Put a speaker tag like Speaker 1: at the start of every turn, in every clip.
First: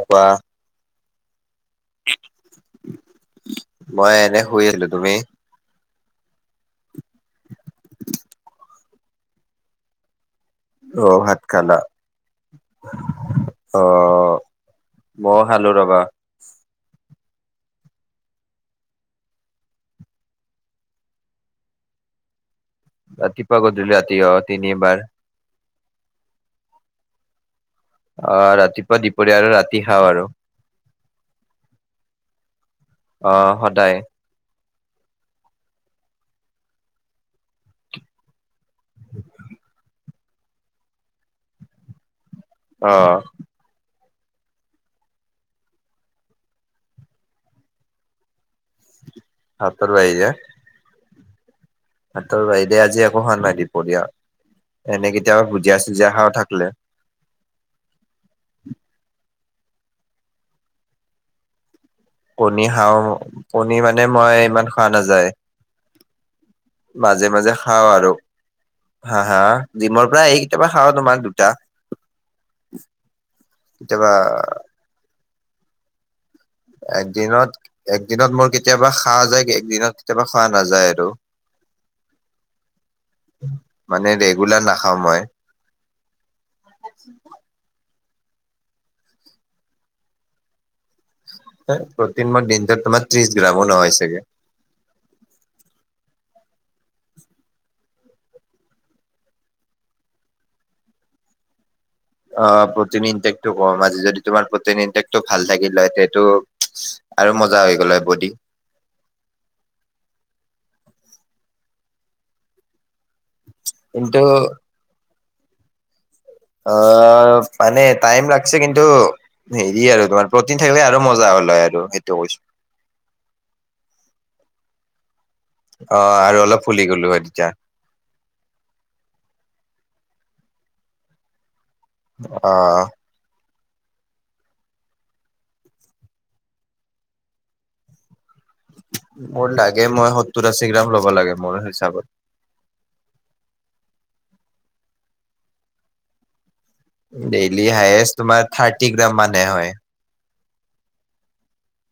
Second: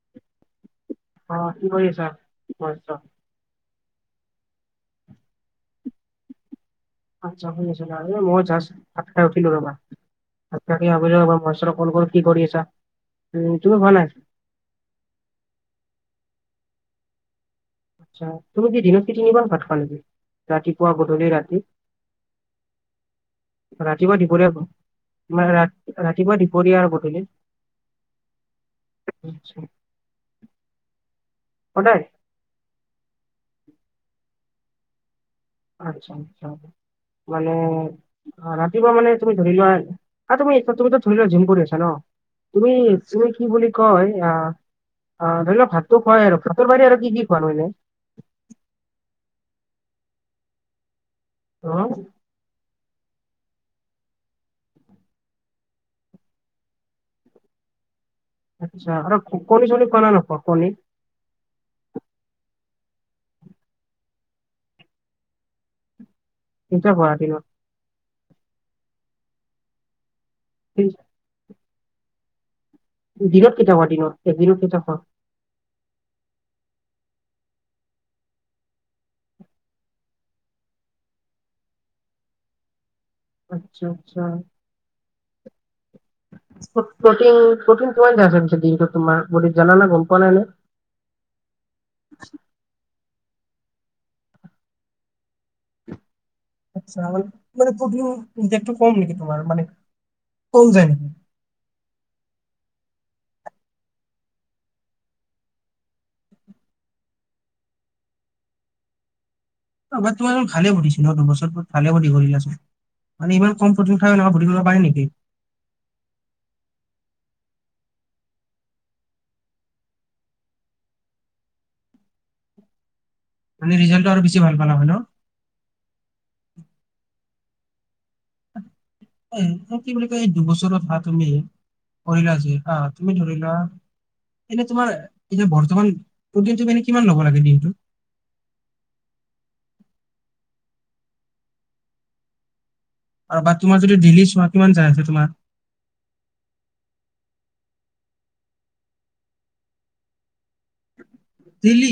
Speaker 1: কুৱোৱা [inaudible]
Speaker 2: অ' কি কৰি আছা? মছ
Speaker 1: মই এনে শুই আছিলো তুমি?
Speaker 2: আচ্ছা শুই আছো, সাতাই উঠিলো ৰবা [inaudible] আে
Speaker 1: অ
Speaker 2: ভাবিছো
Speaker 1: ভাত
Speaker 2: মই
Speaker 1: খালা
Speaker 2: কল কৰো কি কৰি আছা উ তুমি ভাল নাইছা [inaudible]
Speaker 1: মই খালো ৰ'বা।
Speaker 2: তুমি কি দিনত তিঠি [inaudible] নিবা ফাটকান দি ৰাতিপুৱা গধলি ৰাতি
Speaker 1: ৰাতিপুৱা গধূলি ৰাতি অ'তিনি বাৰ।
Speaker 2: আমাৰ ইয়াত ৰাতিপুৱা দুপৰীয়া আৰু বধূলি।
Speaker 1: আহ ৰাতিপুৱা দুপৰীয়া আৰু ৰাতি খাওঁ আৰু।
Speaker 2: সদায়?
Speaker 1: অ' সদায়।
Speaker 2: আচ্ছা আচ্ছা, মানে অ ৰাতিপুৱা মানে তুমি ধৰি লোৱা তুমি তুমিতো ধৰি লোৱা জিম কৰি আছা ন তুমি
Speaker 1: অ
Speaker 2: তুমি কি বুলি কয় অ অ ধৰি লোৱা ভাতো খুৱাই আৰু ভাতৰ বাহিৰে আৰু কি কি খোৱা নো এনেই
Speaker 1: ভাতৰ বাহিৰে
Speaker 2: অঁ
Speaker 1: ভাতৰ বাহিৰে আজি একো খোৱা নাই দিপৰিয়া এনেই কেইতিয়াও ভুজিয়া চুজিয়া খাওঁ থাকিলে
Speaker 2: আচ্ছা আৰু কণী চনি খোৱা নে নোখোৱা কণী
Speaker 1: কণী খাওঁ কণী মানে মই ইমান খোৱা নাযায়
Speaker 2: কেতিয়া খোৱা
Speaker 1: মাজে
Speaker 2: দিনত
Speaker 1: মাজে খাও আৰু হা হা জিমৰ পৰা আহি কেতিয়াবা খাওঁ
Speaker 2: দিন-
Speaker 1: তোমাৰ দুটা
Speaker 2: দিনত কেইটা খোৱা
Speaker 1: কেতিয়াবা
Speaker 2: দিনত একদিনত কেইটা খোৱা
Speaker 1: এক দিনত একদিনত মোৰ কেতিয়াবা খোৱা যায় একদিনত কেতিয়াবা খোৱা নাযায় আৰু [inaudible]
Speaker 2: আচ্ছা
Speaker 1: মানে
Speaker 2: আচ্ছা
Speaker 1: ৰেগুলাৰ নাখাওঁ মই
Speaker 2: প্ৰ প্ৰটিন প্ৰটিন কিমান যায় আছে দিনটোত তোমাৰ বডিত জানা না গম পোৱা নাই নে
Speaker 1: প্ৰটিন মই দিনটোত তোমাৰ ত্ৰিশ গ্ৰামো নহয় চাগে
Speaker 2: আচ্ছা মানে প্ৰটিন ইনটেকটো কম নেকি তোমাৰ মানে কম যায় নেকি
Speaker 1: অ প্ৰটিন ইনটেকটো কম আজি যদি তোমাৰ প্ৰটিন ইনটেকটো ভাল থাকিল হয় তেটো আৰু মজা হৈ গ'ল হয় বডি
Speaker 2: আবাটো আৰু ভালে সুধিছোঁ ন দুবছৰটোত ভালে দিয়াচোন মানে ইমান কমফৰ্টিং
Speaker 1: কিন্তু
Speaker 2: সুধিব পাই নেকি
Speaker 1: অ পানে টাইম লাগছে কিন্তু হেৰি আৰু তোমাৰ প্ৰটিন থাকিলে আৰু মজা হ'ল হয় আৰু সেইটো কৈছো
Speaker 2: মানে ৰিজাল্টো আৰু বেছি ভাল পালা হয় ন
Speaker 1: অ আৰু অলপ ফুলি গলো হয় তেতিয়া
Speaker 2: এ কি বুলি কয় এই দুবছৰত হা তুমি কৰিলা
Speaker 1: অ
Speaker 2: যে হা তুমি ধৰি লোৱা এনে তোমাৰ এতিয়া বৰ্তমান প্ৰটিনটো কিমান ল'ব লাগে দিনটোত
Speaker 1: মোৰ লাগে মই সত্তৰ আশী গ্ৰাম ল'ব লাগে মোৰ হিচাপত
Speaker 2: আৰু বা তোমাৰ যদি দেইলি চোৱা কিমান যায় আছে তোমাৰ
Speaker 1: ডেইলি হায়েষ্ট তোমাৰ থাৰ্টি গ্ৰাম মানহে হয়
Speaker 2: দেইলি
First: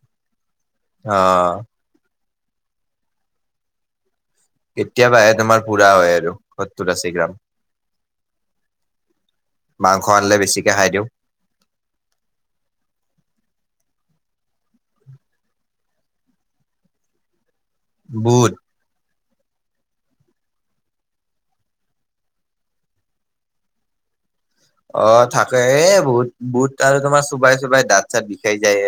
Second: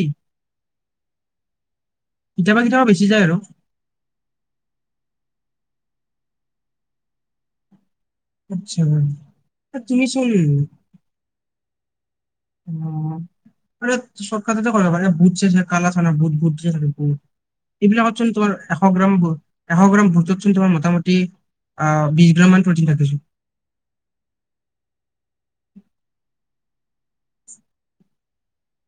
Speaker 1: অ
Speaker 2: কেতিয়াবা কেতিয়াবা বেছি যায় আৰু
Speaker 1: কেতিয়াবাহে তোমাৰ পুৰা হয় আৰু সত্তৰ আশী গ্ৰাম
Speaker 2: আচ্ছা তুমি
Speaker 1: মাংস
Speaker 2: চোন
Speaker 1: আনিলে বেছিকে খাই দিওঁ
Speaker 2: উম শ্বৰ্ত এটা কৰিব পাৰা বুট যে থাকে কালা চানা বুট বুট যে থাকে বুট এইবিলাকত চোন
Speaker 1: বুট
Speaker 2: তোমাৰ এশ গ্ৰাম বুট এশ গ্ৰাম বুটত চোন তোমাৰ মোটামুটি অ বিশ গ্ৰাম মান প্ৰটিন থাকে চোন
Speaker 1: অ থাকে এ বহুত বহুত আৰু তোমাৰ চোবাই চোবাই দাঁত চাত বিষাই যায়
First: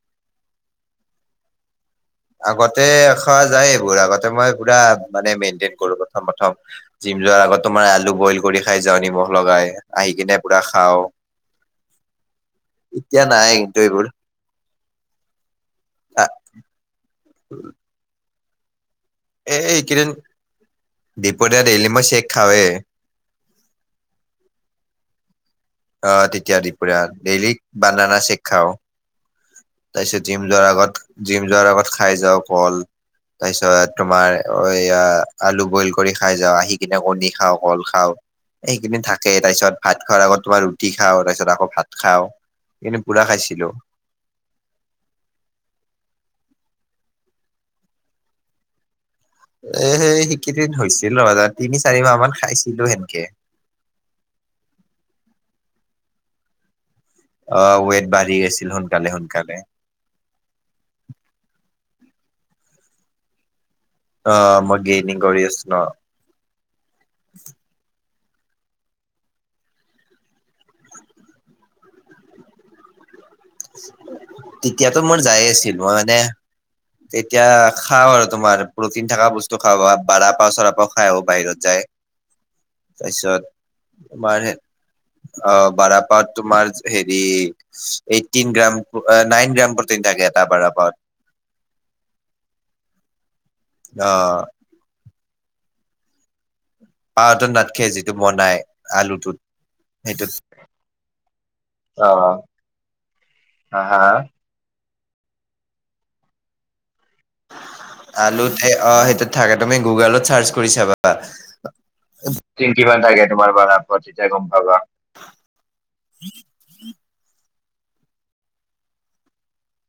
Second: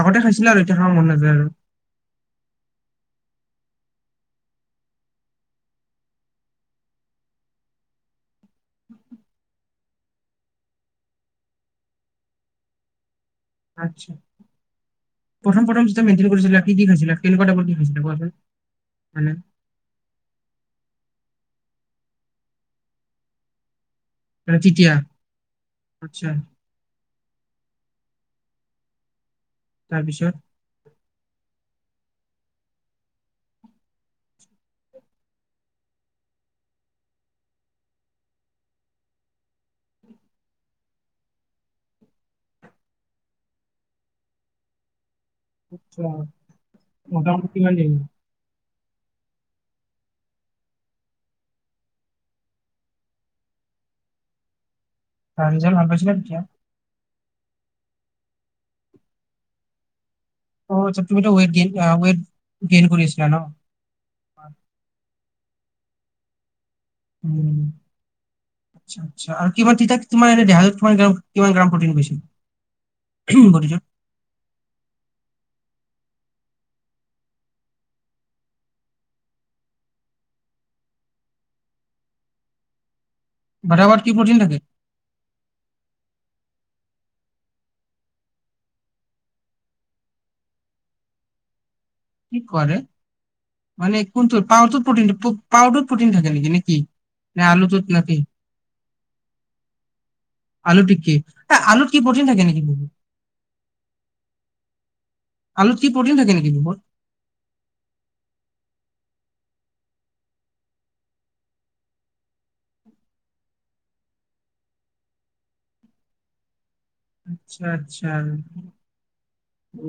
Speaker 2: আগতে খাইছিলে আৰু এতিয়া খাব মন নাযায় আৰু
Speaker 1: আগতে খোৱা যায় এইবোৰ আগতে মই পুৰা মানে মেইনটেইন কৰো প্ৰথম প্ৰথম জিম যোৱাৰ আগত তোমাৰ আলু বইল কৰি খাই যাও নিমখ লগাই আহি কিনে পুৰা খাওঁ এতিয়া নাই কিন্তু এইবোৰ
Speaker 2: আটছা প্ৰথম প্ৰথম তই মেনটেন কৰিছিলা, কি খাইছিলা কেনেকুৱা টাইপৰ কি খাইছিল কোৱাচোন? মানে
Speaker 1: এইকেইদিন দিপদে ডেইলি মাছ চেক খাওঁৱে।
Speaker 2: আৰু তেতিয়া।
Speaker 1: অ
Speaker 2: আচ্ছা
Speaker 1: তেতিয়া দুপুৰীয়া ডেইলি বানানা চেক খাওঁ। তাৰ পিছত
Speaker 2: তাৰপিছত
Speaker 1: জিম যোৱাৰ আগত জিম যোৱাৰ আগত খাই যাওঁ কল। তাৰপিছত তোমাৰ এই আলু বইল কৰি খাই যাওঁ, আহি কিনে কণী খাওঁ, কল খাওঁ। সেইখিনি থাকে তাৰপিছত ভাত খোৱাৰ আগত তোমাৰ ৰুটি খাওঁ তাৰপিছত আকৌ ভাত খাওঁ। এইকেইদিন পুৰা খাইছিলো।
Speaker 2: আচ্ছা মোটামুটি কিমান দিন?
Speaker 1: এ সেইকেইদিন হৈছিল [unintelligible] তিনি চাৰি মাহ মান খাইছিলো সেনকে।
Speaker 2: ৰিজাল ভাল পাইছিলা, তেতিয়া।
Speaker 1: অৱ ৱেট বাঢ়ি আছিল সোনকালে সোনকালে।
Speaker 2: অ তুমি এ ৱট গেইন ৱট গেইন কৰি আছিলা ন।
Speaker 1: অৱ মই গেইনিং কৰি আছো ন।
Speaker 2: উম। আচ্ছা আচ্ছা আৰু কিমান তিতাত কিমান এত কি কিমান গ্ৰাম প্ৰ'টিন পাইছা।
Speaker 1: তেতিয়াতো মোৰ যাই আছিল মই মানে তেতিয়া খাও আৰু তোমাৰ প্ৰটিন থকা বস্তু খাও বা পাও চৰা পৰাাও খাই বাহিৰত যায়। তাৰপিছত।
Speaker 2: [unintelligible] কি প্ৰটিন
Speaker 1: তোমাৰ
Speaker 2: থাকে?
Speaker 1: অ বাৰপ তোমাৰ হেৰি eighteen gram nine gram protein থাকে এটা বাৰফত।
Speaker 2: কি কোৱা হে, মানে কোনটো
Speaker 1: অ'
Speaker 2: পাউটো প্ৰটিন পাউ প্ৰটিন থাকে নেকি নেকি?
Speaker 1: পাউ টো নাট খে যিটো বনাই আলুটোত। সেইটোত।
Speaker 2: আলুতু কি? এই আলুত কি
Speaker 1: অ
Speaker 2: প্ৰটিন থাকে নেকি?
Speaker 1: হা হা!
Speaker 2: আলুত কি প্ৰটিন থাকে নেকি? বুৰ্বক।
Speaker 1: আলুত অ সেইটো থাকে তুমি গুগলত চাৰ্চ কৰি চাবা। এইটণ্টিন কিমান থাকে তোমাৰ বাৰাফত তেতিয়া গম পাবা।
Speaker 2: আচ্ছা আচ্ছা অ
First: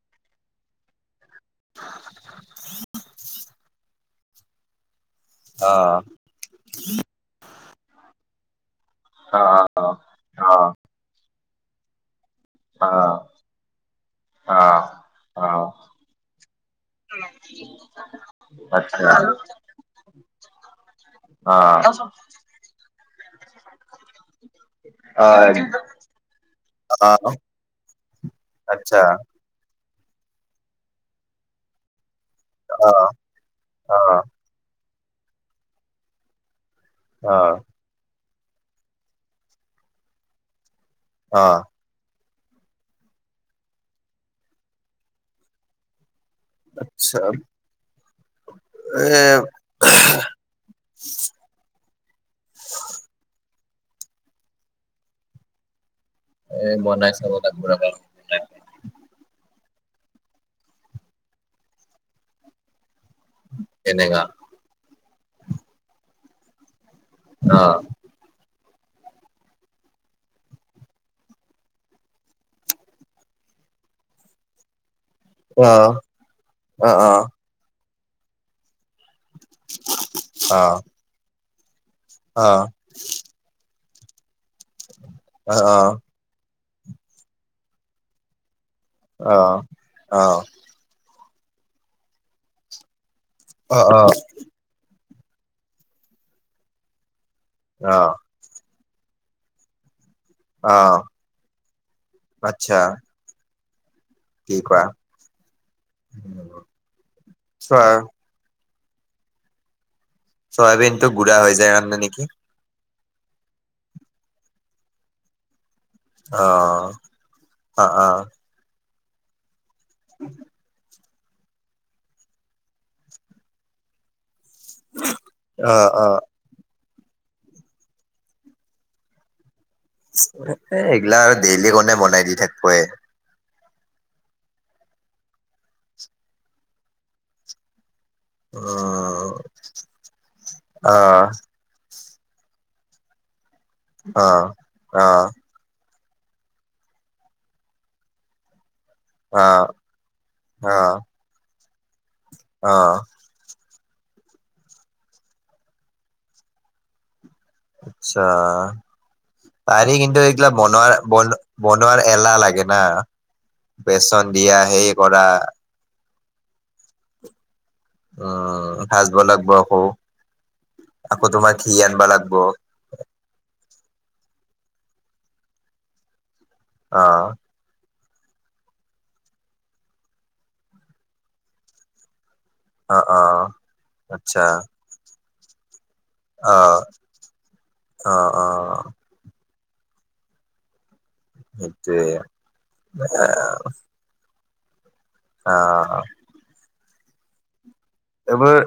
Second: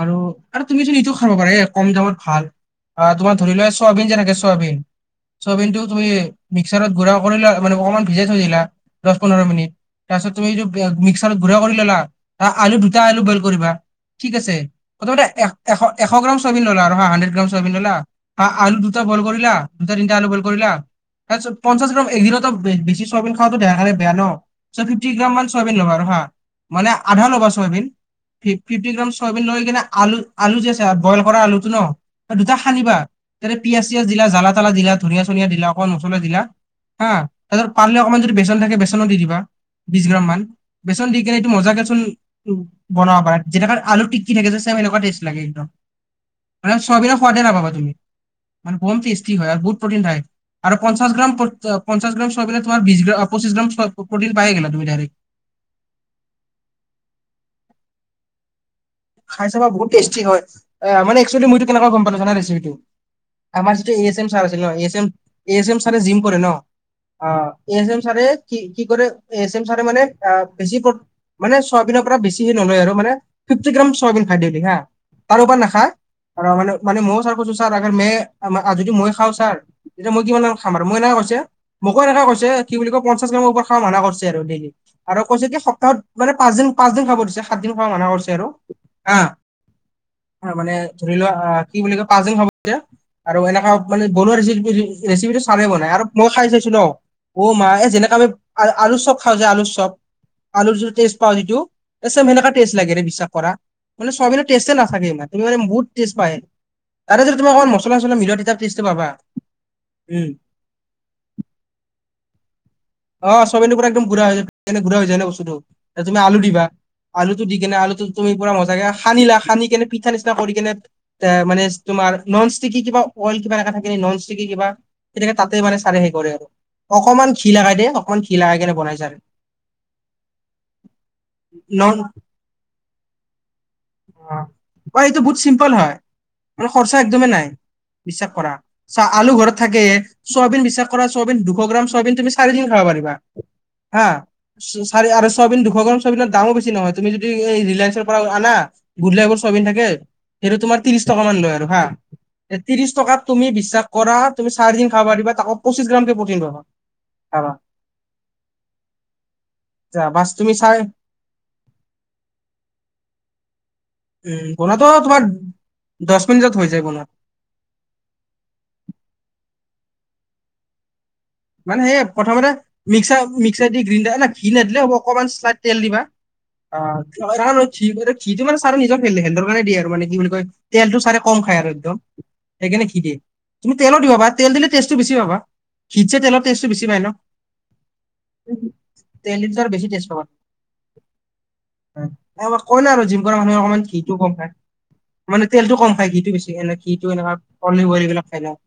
Speaker 2: আৰু আৰু তুমি যদি ইটোও খাব পাৰে এ কম দামত ভাল তোমাৰ ধৰি লোৱা চয়াবিন যেনেকে চয়াবিন। চয়াবিনটো
Speaker 1: অ'
Speaker 2: তুমি মিক্সাৰত গুৰা কৰি ল মানে অকমান ভিজাই থৈ দিলা। দচ পোন্ধৰ
Speaker 1: অ'
Speaker 2: মিনিট তাৰ পিছত তুমি এইটো মিক্সাৰত গুৰা কৰি ল'লা। আলু দুটা আলু
Speaker 1: অ'
Speaker 2: বইল কৰিবা। ঠিক আছে।
Speaker 1: অ'
Speaker 2: প্ৰথমতে
Speaker 1: অ'
Speaker 2: এশ এশ গ্ৰাম চয়াবিন ললা হা হাড্ৰেড গ্ৰাম চয়াবিন ললা। আ আলু দুটা
Speaker 1: আচ্ছা
Speaker 2: বইল কৰিলা দুটা তিনিটা আলু বইল কৰিলা তাৰপিছত পঞ্চাশ
Speaker 1: অ'
Speaker 2: গ্ৰাম এদিনত বেছি চয়াবিন খোৱাটো দেহাৰ কাৰণে বেয়া ন। ‌ চয়াবিন ত্ৰিচ
Speaker 1: অ'
Speaker 2: গ্ৰাম মান চয়াবিন
Speaker 1: অ'
Speaker 2: লবা আৰু হা মানে আধা লবা চয়াবিন ফিফ ফিফটি‌
Speaker 1: আচ্ছা
Speaker 2: গ্ৰাম চয়াবিন লৈকিনে আলু আলু যে আছে বইল কৰা আলুটো ন দুটা সানিবা।
Speaker 1: অ'
Speaker 2: তাতে পিয়াজ
Speaker 1: অ'
Speaker 2: চিয়াজ দিলা জ্বালা তালা দিলা ধুনীয়া চনীয়া দিলা অকণ মচলা দিলা হা
Speaker 1: অ'
Speaker 2: তাৰপিছত পাৰলে অকমান যদি বেচন থাকে বেচনো দি দিবা বিচ গ্ৰাম মান বেচন দি কিনে এইটো
Speaker 1: অ'
Speaker 2: মজাকেচোন বনাব পাৰা যেনেকে আলু টিক‌্কি থাকে যে চেম এনেকুৱা টেষ্ট লাগে একদম। মানে
Speaker 1: আচ্ছা
Speaker 2: চয়াবিনৰ সোৱাদে নাপাবা তুমি। মানে বম
Speaker 1: এ
Speaker 2: টেষ্টি হয় আৰু বহুত প্ৰটিন হয় আৰু পঞ্চাশ গ্ৰাম ত' পঞ্চাশ গ্ৰাম চয়াবিনত তোমাৰ বিশ গ্ৰা পচিছ গ্ৰাম প প্ৰটিন পায়ে গেলা তুমি ডাইৰেক্ট।
Speaker 1: এই বনাই চাব লাগিব ৰবা।
Speaker 2: খাই চাবা বহুত টেষ্টি হয়, এ' মানে এক্সচুৱেলী মই এইটো কেনেকে গম পালো জানা ৰেচিপিটো? আমাৰ যিটো এ এছ
Speaker 1: তেনেকা
Speaker 2: এম চাৰ আছিল ন, A S M A S M চাৰে জিম কৰে ন অ এ এছ এম। চাৰে কি কি কৰে এ এচ এম চাৰে মানে এ বেছি [unintelligible] মানে ছয় দিনৰ পৰা বেছিহে নলয় আৰু মানে। [unintelligible] চয়াবিন [unintelligible] তাৰ উপাৰ
Speaker 1: অ
Speaker 2: নাখায় আৰু
Speaker 1: অ অ
Speaker 2: মানে মইয় ছাৰ কৈছো ছাৰ অগৰ মে যদি মই খাওঁ ছাৰ তেতিয়া মই কিমান‌ মান খাম আৰু মোক এনাকে কৈছে মোকো এনেকে
Speaker 1: অ
Speaker 2: কৈছে কি বুলি কয় পঞ্চাশ গ্ৰামৰ ওপৰত খাব মানা কৰছে আৰু ডেইলি আৰু কৈছে
Speaker 1: অ অ
Speaker 2: কি সপ্তাহত মানে পাঁচদিন - পাঁচদিন খাব দিছে সাত দিন খাব মানা কৰিছে আৰু।
Speaker 1: অ
Speaker 2: [unintelligible] মানে ধৰি লোৱা আহ কি বুলি কয় পাঁচদিন খাব দিছে আৰু এনেকা
Speaker 1: অ
Speaker 2: মানে বনোৱা ৰেচিপি ৰেচিপিটো ছাৰে বনাই আৰু মই খাই চাইছো ন। অ' মা এই
Speaker 1: অ
Speaker 2: যেনাকে আমি আলু চপ খাওঁ যে আলুৰ চপ আলুৰ
Speaker 1: অ
Speaker 2: যিটো টেষ্ট পাওঁ যিটো ছেম সেনেকা
Speaker 1: আচ্ছা
Speaker 2: টেষ্ট লাগে ৰে বিশ্বাস কৰা। মানে চয়াবিনৰ
Speaker 1: কি
Speaker 2: টেষ্টে
Speaker 1: কোৱা
Speaker 2: নাথাকে ইমান তুমি মানে বহুত টেষ্ট পায় তাতে যদি তুমি অকন
Speaker 1: চোৱা
Speaker 2: মছলা চছলা মিলোৱা তেতিয়া টেষ্ট টো পাবা, উম।
Speaker 1: চয়াবিনটো গু়ৰা হৈ যায় কাৰনে নেকি?
Speaker 2: অ' ছয়াবিনটো পুৰা একদম গুৰা হৈ যায় গুৰা হৈ যায় ন বস্তুটো। [unintelligible] তুমি আলু
Speaker 1: অ
Speaker 2: দিবা আলুটো দি কিনে
Speaker 1: অ
Speaker 2: আলুটো
Speaker 1: অ
Speaker 2: তুমি পুৰা মজাকে সানিলা সানিকেনে পিঠা নিচনা কৰিকেনে মানে তোমাৰ নন ষ্টিকি কিবা অইল কিবা এনেকে থাকে নন কি কবা, তেতিয়া তাতে
Speaker 1: অ
Speaker 2: মানে
Speaker 1: অ
Speaker 2: চাৰেহে কৰে আৰু [inaudible] অকমান ঘি লাগাই দিয়ে, অকমান ঘি লাগাই কেনে বনাই ছাৰ।
Speaker 1: এ' এইগিলা আৰু ডেইলি
Speaker 2: নন
Speaker 1: কোনে বনাই দি থাকব এ'।
Speaker 2: [unintelligible] অ এইটো বহুত চিম্পল হয় খৰচা একদমেই নাই বিশ্বাস কৰা চা
Speaker 1: উম
Speaker 2: আলু ঘৰত থাকেয়ে, ছয়াবিন বিশ্বাস
Speaker 1: অ
Speaker 2: কৰা ছয়াবিন দুশ গ্ৰাম ছয়াবিন তুমি চাৰিদিন খাব পাৰিবা হা
Speaker 1: অ
Speaker 2: চ
Speaker 1: অ
Speaker 2: চাৰি আৰু চয়াবিন‌ দুশ গ্ৰা [unintelligible] দামো বেছি নহয়, তুমি যদি এই ৰিলায়েন্ঞ্চৰ পৰা আনা। গুডলাকৰ
Speaker 1: অ
Speaker 2: চয়াবিন থাকে, সেইটো
Speaker 1: অ
Speaker 2: তোমাৰ ত্ৰিশ টকা মান লয় আৰু সা এই
Speaker 1: অ
Speaker 2: ত্ৰিশ টকা [unintelligible] তুমি বিশ্বাস কৰা তুমি চাৰিদিন খাব পাৰিবা তাকো পঁচিশ গ্ৰামকে প্ৰটিন পাবা খাবা
Speaker 1: আচ্ছা, পাৰি
Speaker 2: যা
Speaker 1: কিন্ত‌
Speaker 2: বাছ
Speaker 1: এইগিলা
Speaker 2: তুমি চাই
Speaker 1: বনোৱা বন বনোৱাৰ এলাহ লাগে না, বেচন দিয়া হেৰি কৰা।
Speaker 2: দচ মিনিটত হৈ যায় বনোৱা।
Speaker 1: উম, ভাজব লাগিব আকৌ, আকৌ তোমাৰ
Speaker 2: মানে
Speaker 1: ঘি
Speaker 2: সেই
Speaker 1: আনব লাগিব।
Speaker 2: প্ৰথমতে মিক্সাৰ - মিক্সাৰ দি গ্ৰীণ্ডাৰা ঘি নাদিলে হ'ব অকনমান চ্লাইট তেল দিবা। ঘি
Speaker 1: অ',
Speaker 2: টো মানে ছাৰে নিজৰ হেল্থৰ কাৰণে দিয়ে আৰু মানে কি বুলি কয় তেলতটো চাৰে কম খায় আৰু একদম। সেইকাৰনেে ঘি
Speaker 1: অ',
Speaker 2: দিয়
Speaker 1: অ',
Speaker 2: তুমি তেলো দিবা
Speaker 1: আচ্ছা,
Speaker 2: তেল দিলে টেষ্টটো বেছি পাবা। ঘিত চাই তেলৰ টেষ্টটো
Speaker 1: অ',
Speaker 2: বেছি পায়
Speaker 1: অ',
Speaker 2: ন,
Speaker 1: অ'।
Speaker 2: তেল বেছি টেষ্ট পাবা।
Speaker 1: সেইটোৱে,
Speaker 2: কই ন আৰু জিম কৰা মানুহে অকমান কিটো কম খাই। মানে তেলতটো কম
Speaker 1: অ',
Speaker 2: খাই ঘিটো বেছি এনে ঘি টো এনেুৱা পল [inaudible]
Speaker 1: এইবোৰ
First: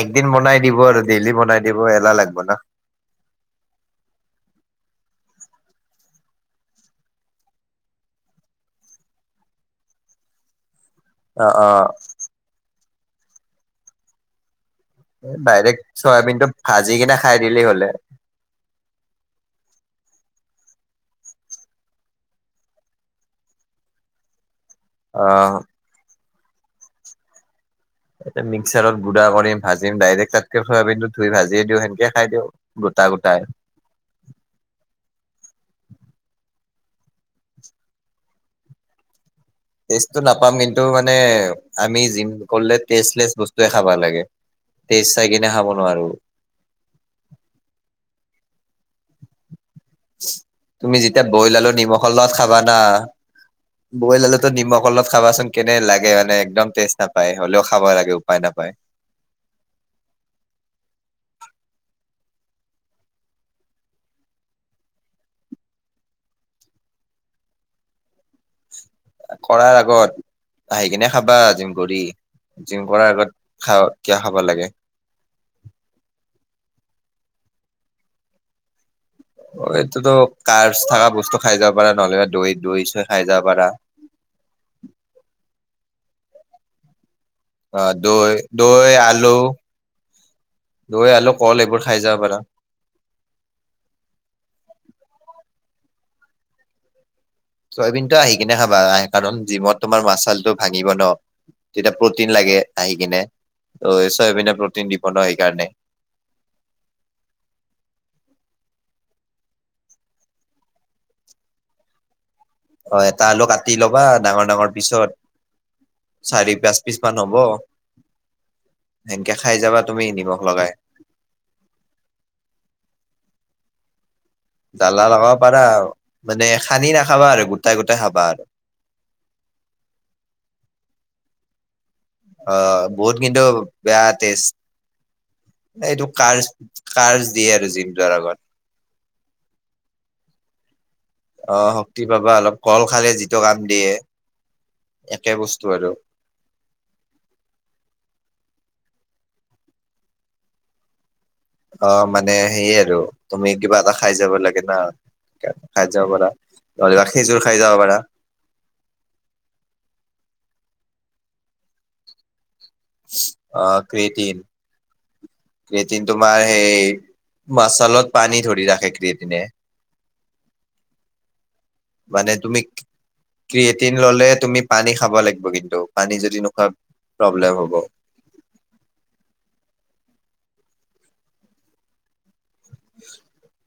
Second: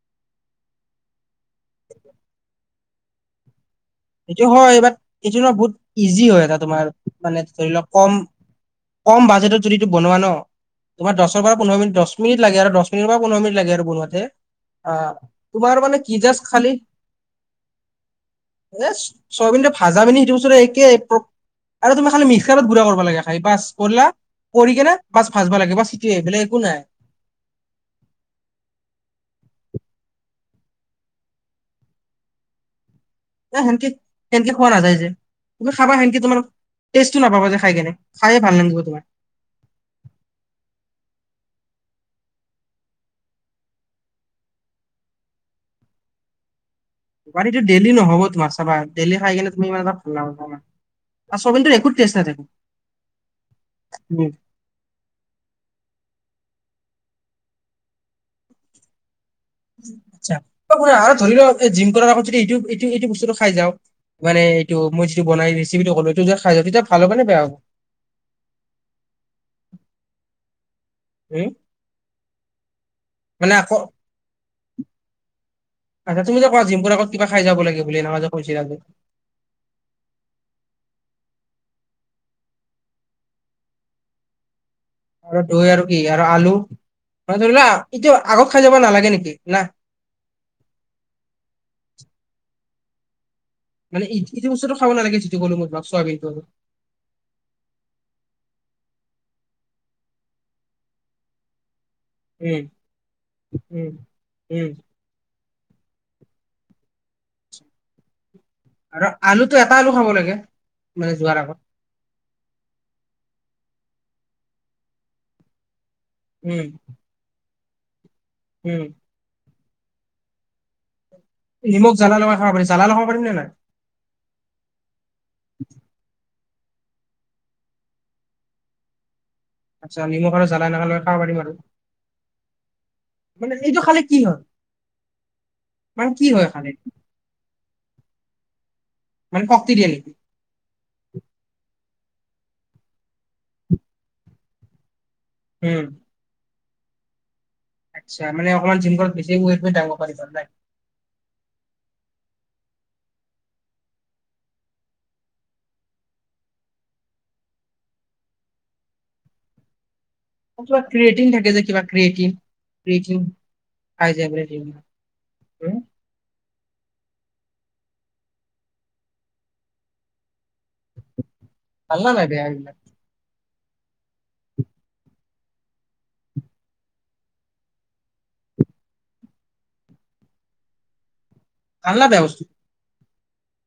Speaker 1: একদিন বনাই দিব আৰু ডেইলি বনাই দিব এলাহ লাগব ন।
Speaker 2: এইটো হয় বাট এইটো ন বহুত ইজি হয় এটা তোমাৰ মানে ধৰি লওক কম। কম বাজেটত যদিটো বনোৱা ন তোমাৰ দহৰ
Speaker 1: অ',
Speaker 2: পৰা পোন্ধৰ
Speaker 1: অ',
Speaker 2: মি দ মিনিট লাগে আৰু দহ মিটৰ পন্ধৰ মিনি লাগে আৰু বনোৱাতে। [inaudible]
Speaker 1: এ'
Speaker 2: তোমাৰ
Speaker 1: দাইৰেক্ট
Speaker 2: মানে কি জাষ্ট
Speaker 1: চয়াবিন টো
Speaker 2: খালি
Speaker 1: ভাজি কিনে খাই দিলেই হলে
Speaker 2: এ ছয়াবিনটো ভাজা [unintelligible] আৰু তুমি খালি মিক্সাৰত গুড়া কৰিব লাগে খাই বাছ কৰিলা কৰি কেনে বাছ ভাজব
Speaker 1: অ',
Speaker 2: ভাল লাগে বাচ সিটোৱে বেলেগ একো নাই
Speaker 1: এ মিক্সাৰত গুড়া কৰিম ভাজিম ডাইৰেক্ট তাতকে ফয়াবিনতো ধুই ভাজিয়ে দিওঁ সেনেকে খাই দিওঁ গোটা গোটাই
Speaker 2: এ সেনকে সেনকে খোৱা নাযায় যে ত খাবা সেনকে তোমাৰ টেষ্টটো নাপাব যে খাই কেনে খায়ে ভাল নাগিব তোমাৰ
Speaker 1: ষ্টেটো নাপাম কিন্তু মানে আমি জিম কৰিলে টেষ্টলেচ বস্তুৱে খাব লাগে তেজ চাই কিনে খাব নোৱাৰো
Speaker 2: [unintelligible] টো ডেইলি নহব তোমাৰ চাবা ডেইি খাই কিনে তুমি মানে ভাল নাপাবা
Speaker 1: তুমি যেতিয়া
Speaker 2: আৰু
Speaker 1: বইল
Speaker 2: চাওমিনটোৰ
Speaker 1: আলো
Speaker 2: একো
Speaker 1: নিমখৰ
Speaker 2: টেষ্ট
Speaker 1: লগত
Speaker 2: নাথাকে
Speaker 1: খাবা না বইল
Speaker 2: উম
Speaker 1: হ'লে তো নিমখ অলপ খাবাচোন কেনে লাগে মানে একদম টেষ্ট নাপায় হ'লেও খাব লাগে উপায় নাপায়
Speaker 2: আচ্ছা আৰু ধৰি লও জিম কৰাৰ আগত যদি এইটো এইটো এইটো বস্তুটো খাই যাওঁ মানে এইটো মই যিটোনাই ৰেচিপিটো ক'লো এইটো যে খাই য তেতিয়া ভাল হবনে বেয়া হব
Speaker 1: কৰাৰ আগত আহি কিনে খাবা
Speaker 2: উম
Speaker 1: জিম কৰি জিম কৰাৰ আগত
Speaker 2: মানে আকৌ
Speaker 1: খা কিয় খাব লাগে
Speaker 2: আচ্ছা তোমি যে কোৱা জিম কৰা আগত কিবা খাই যাব লাগে বুলি এনেকে যে কৈছিলা যে
Speaker 1: অ এইটোতো কাৰ্চ থকা বস্তু খাই যাব পাৰা নহ'লে দৈ দৈ চৈ খাই যাব পাৰা
Speaker 2: আৰু দৈ আৰু কি আৰু আলু ম ধৰিলা
Speaker 1: অ
Speaker 2: এতিয়া
Speaker 1: দৈ
Speaker 2: আগত খাই যাব
Speaker 1: দৈ
Speaker 2: নালাগে
Speaker 1: আলু
Speaker 2: নেকি না
Speaker 1: দৈ আলু কল এইবোৰ খাই যাব পাৰা
Speaker 2: মানে যটো বস্তুটো খাব নালাগে যিটো কলো ম চয়াৱিনটো
Speaker 1: চয়াবিন টো আহি কিনে খাবা আহ কাৰণ জিমত তোমাৰ মাছালটো ভাঙিব ন তেতিয়া প্ৰটিন লাগে
Speaker 2: উম
Speaker 1: আহি কিনে
Speaker 2: উম
Speaker 1: ত চয়াবিন নে
Speaker 2: উম
Speaker 1: প্ৰটিন দিব ন সেইকাৰণে
Speaker 2: আৰু আলুটো এটা আলু খাব লাগে মানে যোৱাৰ আগত
Speaker 1: অ এটা আলু কাটি লবা ডাঙৰ ডাঙৰ পিছত চাৰি
Speaker 2: উম
Speaker 1: পাঁচ পিচ মান হব
Speaker 2: উম
Speaker 1: সেনকে খাই যাবা তুমি নিমখ লগাই
Speaker 2: নিমখ জালা লগ খাব পাৰি জাল লগাব পাৰি নে নাই
Speaker 1: ব্জালা লগাব পাৰা মানে সানি নাখাবা আৰু গোটাই গোটাই খাবা আৰু
Speaker 2: আচ্ছা নিমখ আৰু জ্বালা এনেকা লৈ খাব পাৰিম আৰু
Speaker 1: অ বহুত কিন্তু
Speaker 2: মানে এইটো খালে
Speaker 1: বেয়া
Speaker 2: কি হয়
Speaker 1: তেজ এইটো
Speaker 2: মানে কি
Speaker 1: কাৰ
Speaker 2: হয় খালে
Speaker 1: কাৰ্চ দিয়ে আৰু জিম যোৱাৰ আগত
Speaker 2: মানে পকতিৰিয়ল
Speaker 1: অ শক্তি পাবা অলপ কল খালে যিটো কাম দিয়ে একে বস্তু
Speaker 2: উম
Speaker 1: আৰু
Speaker 2: আচ্ছা মানে অকমান
Speaker 1: অ মানে সেয়ে আৰু তুমি কিবা এটা খাই যাব লাগে না খাই যাব পাৰা নহলেবা খেজুৰ খাই যাব পাৰা
Speaker 2: কিবা ক্ৰিয়েটিন থাকে যে কিবা ক্ৰিয়েটিন। ক্ৰিয়েটিন
Speaker 1: অ',
Speaker 2: খাই যায়
Speaker 1: ক্ৰেটিন।
Speaker 2: বোলে জিম উম
Speaker 1: ক্ৰেইটিন তোমাৰ সেই মাচালত পানী ধৰি ৰাখে ক্ৰটিনে।
Speaker 2: ভাল না নাই
Speaker 1: মানে
Speaker 2: বেয়া
Speaker 1: তুমি
Speaker 2: এইবিলাক
Speaker 1: ক্ৰিয়েটিন ললে তুমি পানী খাব লাগিব কিন্তু পানী যদি নোখোৱা প্ৰব্লেম হ'ব।
Speaker 2: ভাল নে ব্যৱস্থিত?
Speaker 1: [unintelligible]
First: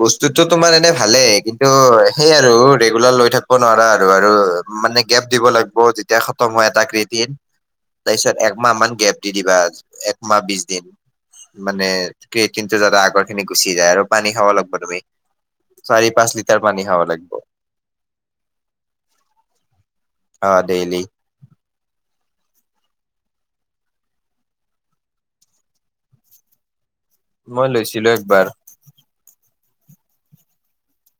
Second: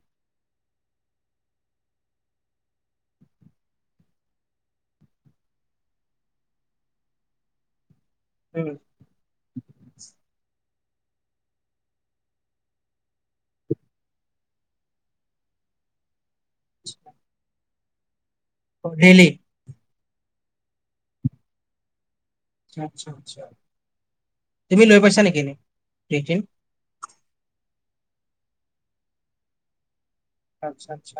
Speaker 1: বস্তুতটো তোমাৰ এনে ভালেই কিন্তু সেই আৰু ৰেগুলাৰ লৈ থাকিব নোৱাৰা আৰু আৰু মানে গেপ দিব লাগিব যেতিয়া খতম হয় এটা কৃতিন, তাৰপিছত
Speaker 2: উম
Speaker 1: একমাহ মান গেপ দি দিবা একমাহ বিছ দিন। মানে ক্ৰেটিন টো যাতে আগৰ খিনি গুচি যায় আৰু পানী খাব লাগিব তুমি চাৰি পাঁচ লিটাৰ পানী খাব লাগিব।
Speaker 2: ডেইলি?
Speaker 1: অ', ডেইলি।
Speaker 2: আচ্ছা আচ্ছা, তুমি লৈ পাইছা নেকি এনে ক্রেটিন?
Speaker 1: মই লৈছিলো একবাৰ।
Speaker 2: আচ্ছা আচ্ছা।